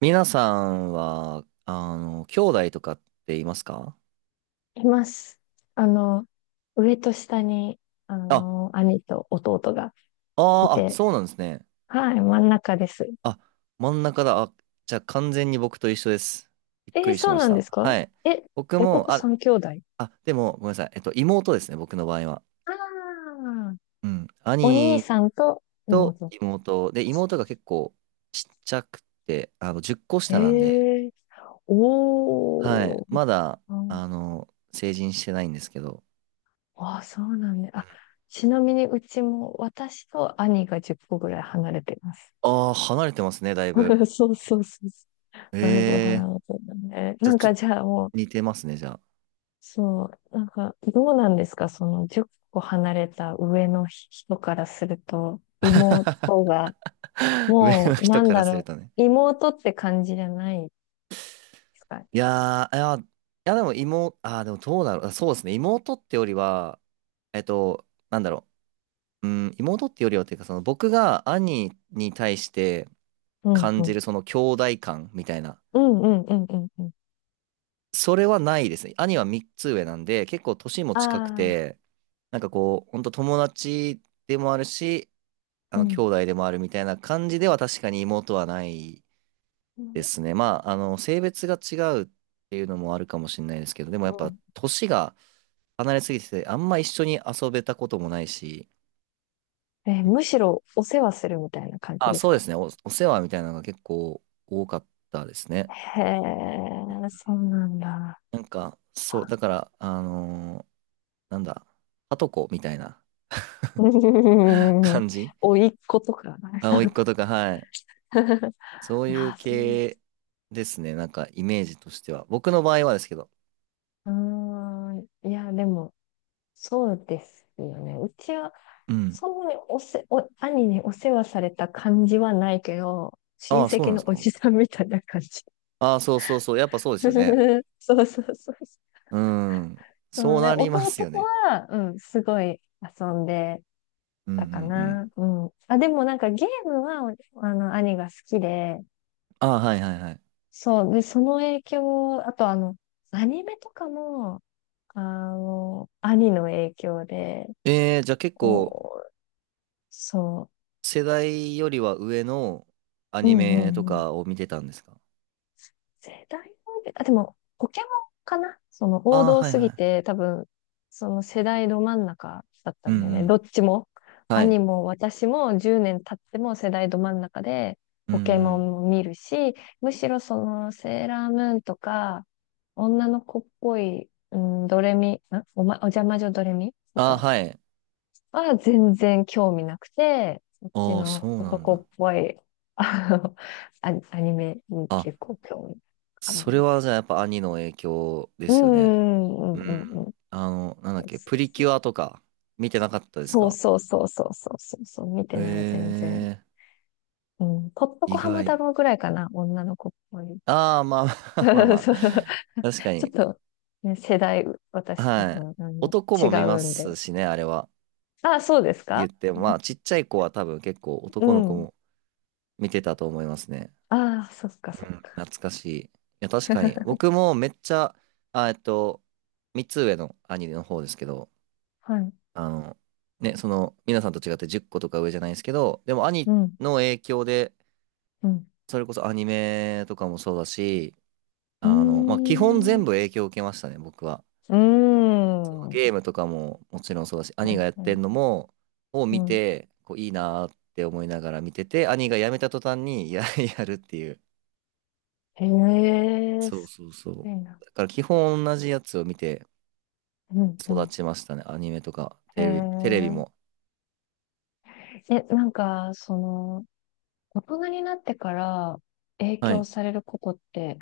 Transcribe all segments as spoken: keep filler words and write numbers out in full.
みなさんは、あの、兄弟とかっていますか？います。あの、上と下に、ああ、の、兄と弟がいあーあ、て、そうなんですね。はい、真ん中です。あ、真ん中だ。あ、じゃあ完全に僕と一緒です。びっえくーりしそうましなんた。ですか？はい。え、僕も、男あ、三兄弟あ、あ、でも、ごめんなさい。えっと、妹ですね、僕の場合は。あー、うん。お兄兄さんとと妹。妹。で、妹が結構ちっちゃくて、あの、じゅっこ下なんで、へえ、はおい。ー、まだ、あの、成人してないんですけど。ああ、そうなんだ。あ、ちなみにうちも私と兄がじゅっこぐらい離れています。ああ、離れてますね、だいぶ。そうそうそうそう。だいぶえ離え。れてるんだね。じなゃあんちょっかとじゃあもう、似てますね、じゃそう、なんか、どうなんですかそのじゅっこ離れた上の人からすると、妹が、あ。上ものう、人なんからだすろるとね。う、妹って感じじゃないですか？いやー、いや、いやでも妹、あー、でもどうだろう。あ、そうですね。妹ってよりは、えっと、なんだろう。うん、妹ってよりはっていうか、その僕が兄に対してうん感うじん。るその兄弟感みたいな。うんうんうんうんうん。それはないですね。兄はみっつ上なんで、結構年も近くああ、て、なんかこう、ほんと友達でもあるし、あうの、兄ん。弟でもあるみたいな感じでは確かに妹はないでうすね。まあ、あの、性別が違うっていうのもあるかもしれないですけど、でもやっぱ、ん。年が離れすぎてて、あんま一緒に遊べたこともないし、え、むしろお世話するみたいな感じあ、ですそうでか？すね。お、お世話みたいなのが結構多かったですね。へえ、そうなんだ。なんか、そう、だ から、あのーなんだ、はとこみたいな う ん、感じ。おいっ子とか、なあ、る甥っほ子ど。とか、はい。そういあうあ、そ系ですね。なんか、イメージとしては。僕の場合はですけど。う。うーん。いや、でも、そうですよね。うちは、うん。そうね、おせ、お、兄にお世話された感じはないけど、親ああ、そうな戚んでのすおか。じさんみたいな感じ。ああ、そうそうそう。やっぱそうですそうよね。そうそうそう。うん。なそのうで、なりま弟すとよね。は、うん、すごい遊んでうんたかうんうん。な。うん。あ、でもなんかゲームは、あの、兄が好きで、ああ、はいはいはい。そう。で、その影響、あとあの、アニメとかも、あの、兄の影響で、えー、じゃあ結構お、そ世代よりは上のアう。うニんうメとんうん。かを見てたんですか？世代のべあ、でも、ポケモンかな、その王ああ道ー、はいすはぎい。て、多分、その世代ど真ん中だったうんんだようね。どん。っちも。はい。兄も私もじゅうねん経っても世代ど真ん中で、うんうポケモンん。も見るし、むしろそのセーラームーンとか、女の子っぽい、うん、ドレミ、んおま、お邪魔女ドレミとああ、かはい。は全然興味なくて、そっちああ、そのうなん男だ。っぽい、あの、アニアニメにあ、結構興味かな。それはじゃあやっぱ兄の影響でうすよね。ん、うん、ううん、うん。うん。ん、あの、なんだっけ、プリキュアとか見てなかったですそうか？そうそうそうそうそうそうそう、見てない、全然。えうん。ポットー、コ意ハム外。太郎ぐらいかな、女の子っぽい。ああ、まあまあまあ まそうそう、あ。確かちょっに。と、ね、世代、私多はい。分、あの、男違も見まうんで。すしね、あれは。あ、そうです言か？っても、まあ、ちっちゃい子は多分結構う男の子ん。うん、も見てたと思いますね。ああ、そっかうそん、っ懐か。かしい。いや、確かに。僕もめっちゃ、あ、えっと、みっつ上の兄の方ですけど、はい。あの、ね、その、皆さんと違ってじゅっことか上じゃないですけど、でも兄うん、の影響で、うん。それこそアニメとかもそうだし、うあの、まあ、基本ーん。全部影響を受けましたね、僕は。うーん。はゲームとかももちろんそうだし、兄い、がやっはてい。んのも、をう見ん。て、こういいなーって思いながら見てて、兄がやめた途端にや、やるっていう。へえ、そうすそうそごいな。う。だから基本同じやつを見てうん、う育ん。ちましたね。アニメとか、へテレビ、テレビえ。も。え、なんか、その、大人になってから影は響い。されることって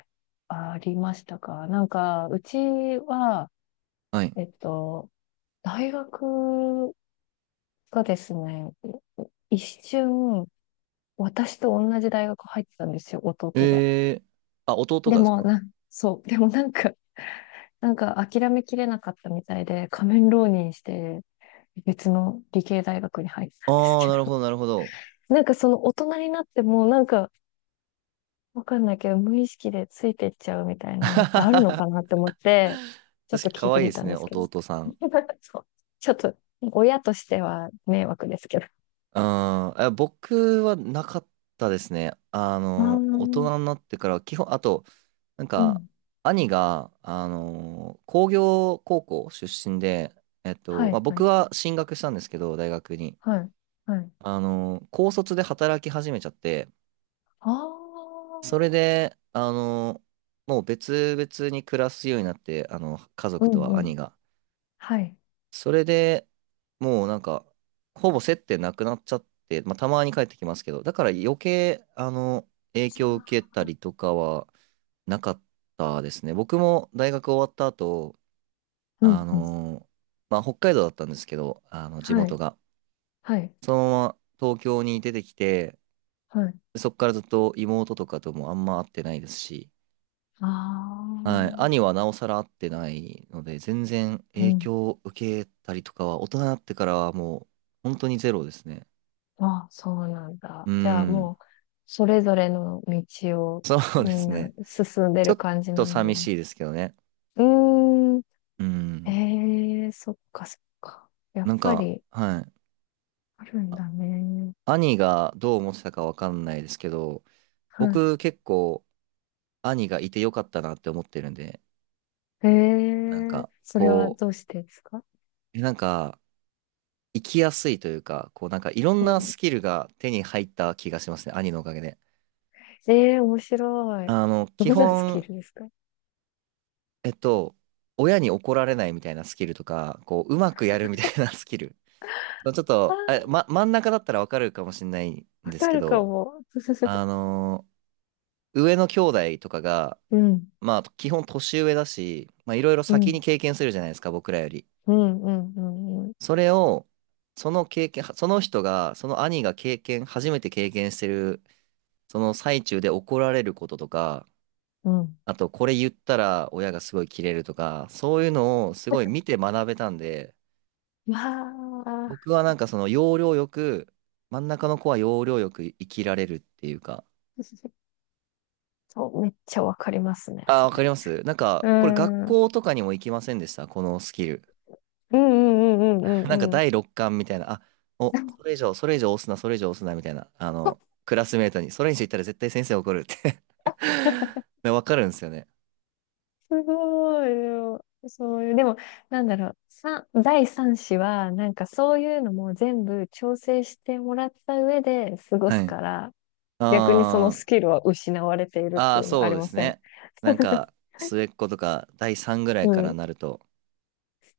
ありましたか？なんか、うちは、はい。えっと、大学がですね、一瞬、私と同じ大学入ってたんですよ、弟が。えー、あ、弟でがですも、か？な、そう、でもなんか、なんか諦めきれなかったみたいで、仮面浪人して、別の理系大学に入ってたんですああー、けなど。るほど、なるほど。なんかその大人になっても、なんかわかんないけど、無意識でついてっちゃうみたい なのってある確のかかなって思って、ちょっと聞可いて愛いでみたすんね、ですけど。弟さん。そう。ちょっと、親としては迷惑ですけど。うん、え僕はなかったですね。あああ、うの、大ん。人になってから、基本、あと、なんか、兄が、あのー工業高校出身で、えっはと、まあ、い、は僕い、は進学したんですけど、大学に。はい、はい。あのー高卒で働き始めちゃって、あそれあ、で、あのーもう別々に暮らすようになって、あの、家う族とん、はうん。兄が。はい、それでもうなんか、ほぼ接点なくなっちゃって、まあ、たまに帰ってきますけど、だから余計、あの、影響を受けたりとかはなかったですね。僕も大学終わった後、うあん、うん。のーまあ、北海道だったんですけど、あの、地は元い、が。はい、そのまま東京に出てきて、はい。そっからずっと妹とかともあんま会ってないですし、あはい、あ、兄はなおさら会ってないので、全然う影ん。響を受けたりとかは、大人になってからはもう、本当にゼロですね。ああ、そうなんうだ。じゃあん、もう、それぞれの道をそうでみんすなね。進んでちょるっ感じなとんだ。寂しいですけどね。うーん。うん、ええ、そっかそっか。やっなんぱか、りはい。あるんだね。兄がどう思ってたかわかんないですけど、はい。僕結構兄がいてよかったなって思ってるんで、えなんえ、か、それはこどうしてですか？う、えなんか、生きやすいというか、こう、なんか、いろんうなスん。キルが手に入った気がしますね、兄のおかげで。ええ、面白い。あの、ど基んなスキ本、ルですか？えっと、親に怒られないみたいなスキルとか、こう、うまくやるみたいなスキル。ちょっあと、あ、あま、真ん中だったらわかるかもしれないんー、わですかけるかど、も。あの、上の兄弟とかが、うん、まあ、基本年上だし、まあ、いろいろう先にん、経験するじゃないですか、僕らより。うん、うん、うん、うん。それを、その経験、その人が、その兄が経験、初めて経験してる、その最中で怒られることとか、うん。 あと、これ言ったら親がすごいキレるとか、そういうのをすごい見 て学べたんで、わあ、僕はなんかその要領よく、真ん中の子は要領よく生きられるっていうか、そう、めっちゃわかりますね、ああ、そわかりれ。ますなんうか、これ学ん。うん校とかにも行きませんでしたこのスキル？うんうんうんうなんかんうん。 だいろっかんみたいな、あ、お、それ以上、それ以上押すな、それ以上押すな、みたいな、あの、クラスメートに、それ以上言ったら絶対先生怒るって でわかるんですよね。すごい。でもそういう、でも、なんだろう、さだいさん子は、なんかそういうのも全部調整してもらった上で過ごはすい。から、逆にそのあスーキルは失われているっあてー、いうのはあそうりでますせん？ね。なん か、末っ子とか、だいさんぐらいうからん。なると、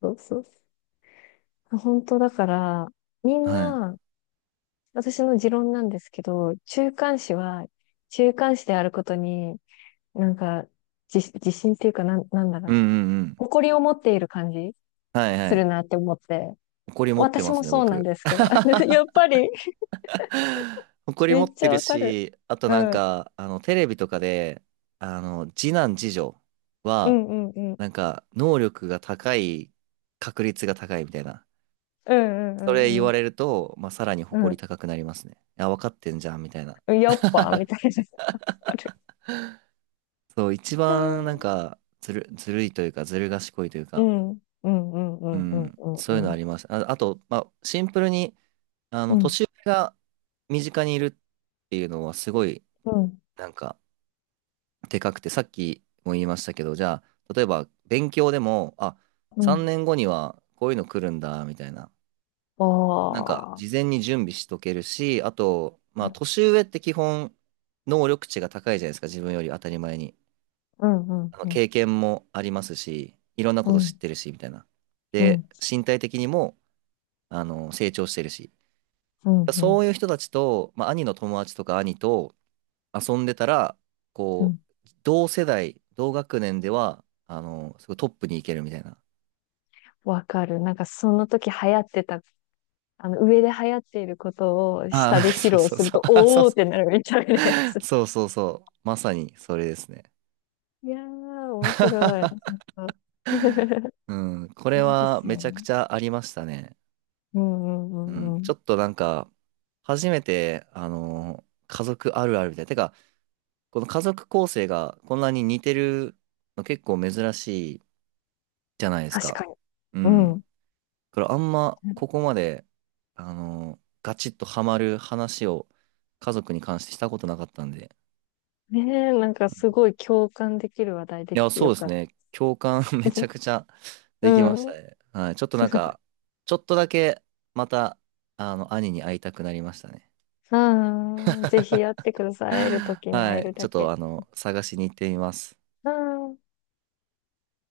そうそう。本当だから、みんはい。な、私の持論なんですけど、中間子は、中間子であることに、なんか、自、自信っていうか、なん、なんだろうんう、うんうん。誇りを持っている感じはいすはるい。なって思って。怒り持って私ますもね、そうなん僕。ですけど。やっぱり、誇りめ持っっちてゃるわかる。し、あとうなんん。か、あの、テレビとかで、あの、次男次女うは、んうんうん。なんか、能力が高い、確率が高いみたいな。うんうそれんう言んわうれると、まあ、さらに誇ん。り高くなりますね。いや、分かってんじゃん、みたいな。うん。やっぱ、みたいな。わかる。そう、一う番なんん。か、ずる、ずるいというか、ずる賢いといううか、んうんうんううんうん、そういうんうのあん。ります。あ、あと、まあ、シンプルに、あうの、ん。年上が身近にいるっていうのは、すごい、うんなんか、でかくて、さっきも言いましたけど、じゃあ、例えば勉強でも、あ、う3ん。年後にはこういうの来るんだ、みたいな。あなんか、あ。事前に準備しとけるし、あと、まあ、年上って基本、能力値が高いじゃないですか、自分より当たり前に。うんうあんのうん経験もありますし、いろんなこうと知っんてるし、みたいな。うで、ん身体的にも、あの、成長してるし。うんうそんういう人たちと、まあ、兄の友達とか兄と遊んでたら、うこん、う、同世代、同学年では、あの、すごいトップに行けるみたいな。わかる。なんかその時流行ってた、あの上で流行っていることをあ下あ、で 披そう露そうするそう。と、あ、そうおーっそう。てなるみたいなやつ。そうそうそう。まさにそれですね。いやー、面白い。本当。 いいうん、これではすめよちゃくね。ちゃありましたね。うんううんうん、んうちん。ょっとなんか、初めて、あの、家族あるあるみたいな。てか、この家族構成がこんなに似てるの結構珍しいじゃないです確か。かに。ううん。ん。からあんまここまで、あの、ガチッとハマる話を家族に関してしたことなかったんで。ねえ、なんかすごい共感できる話題いできや、てそようでかすっね。共感 た。めちゃ くちゃうできましたん。ね。はい。ちょっとなんか、ちょっとだけまた、あの、兄に会いたくなりましたね。うん。ぜひ会ってください。会えると きに会はえい。るちょだっとけ。あの、探しに行ってみます。うん。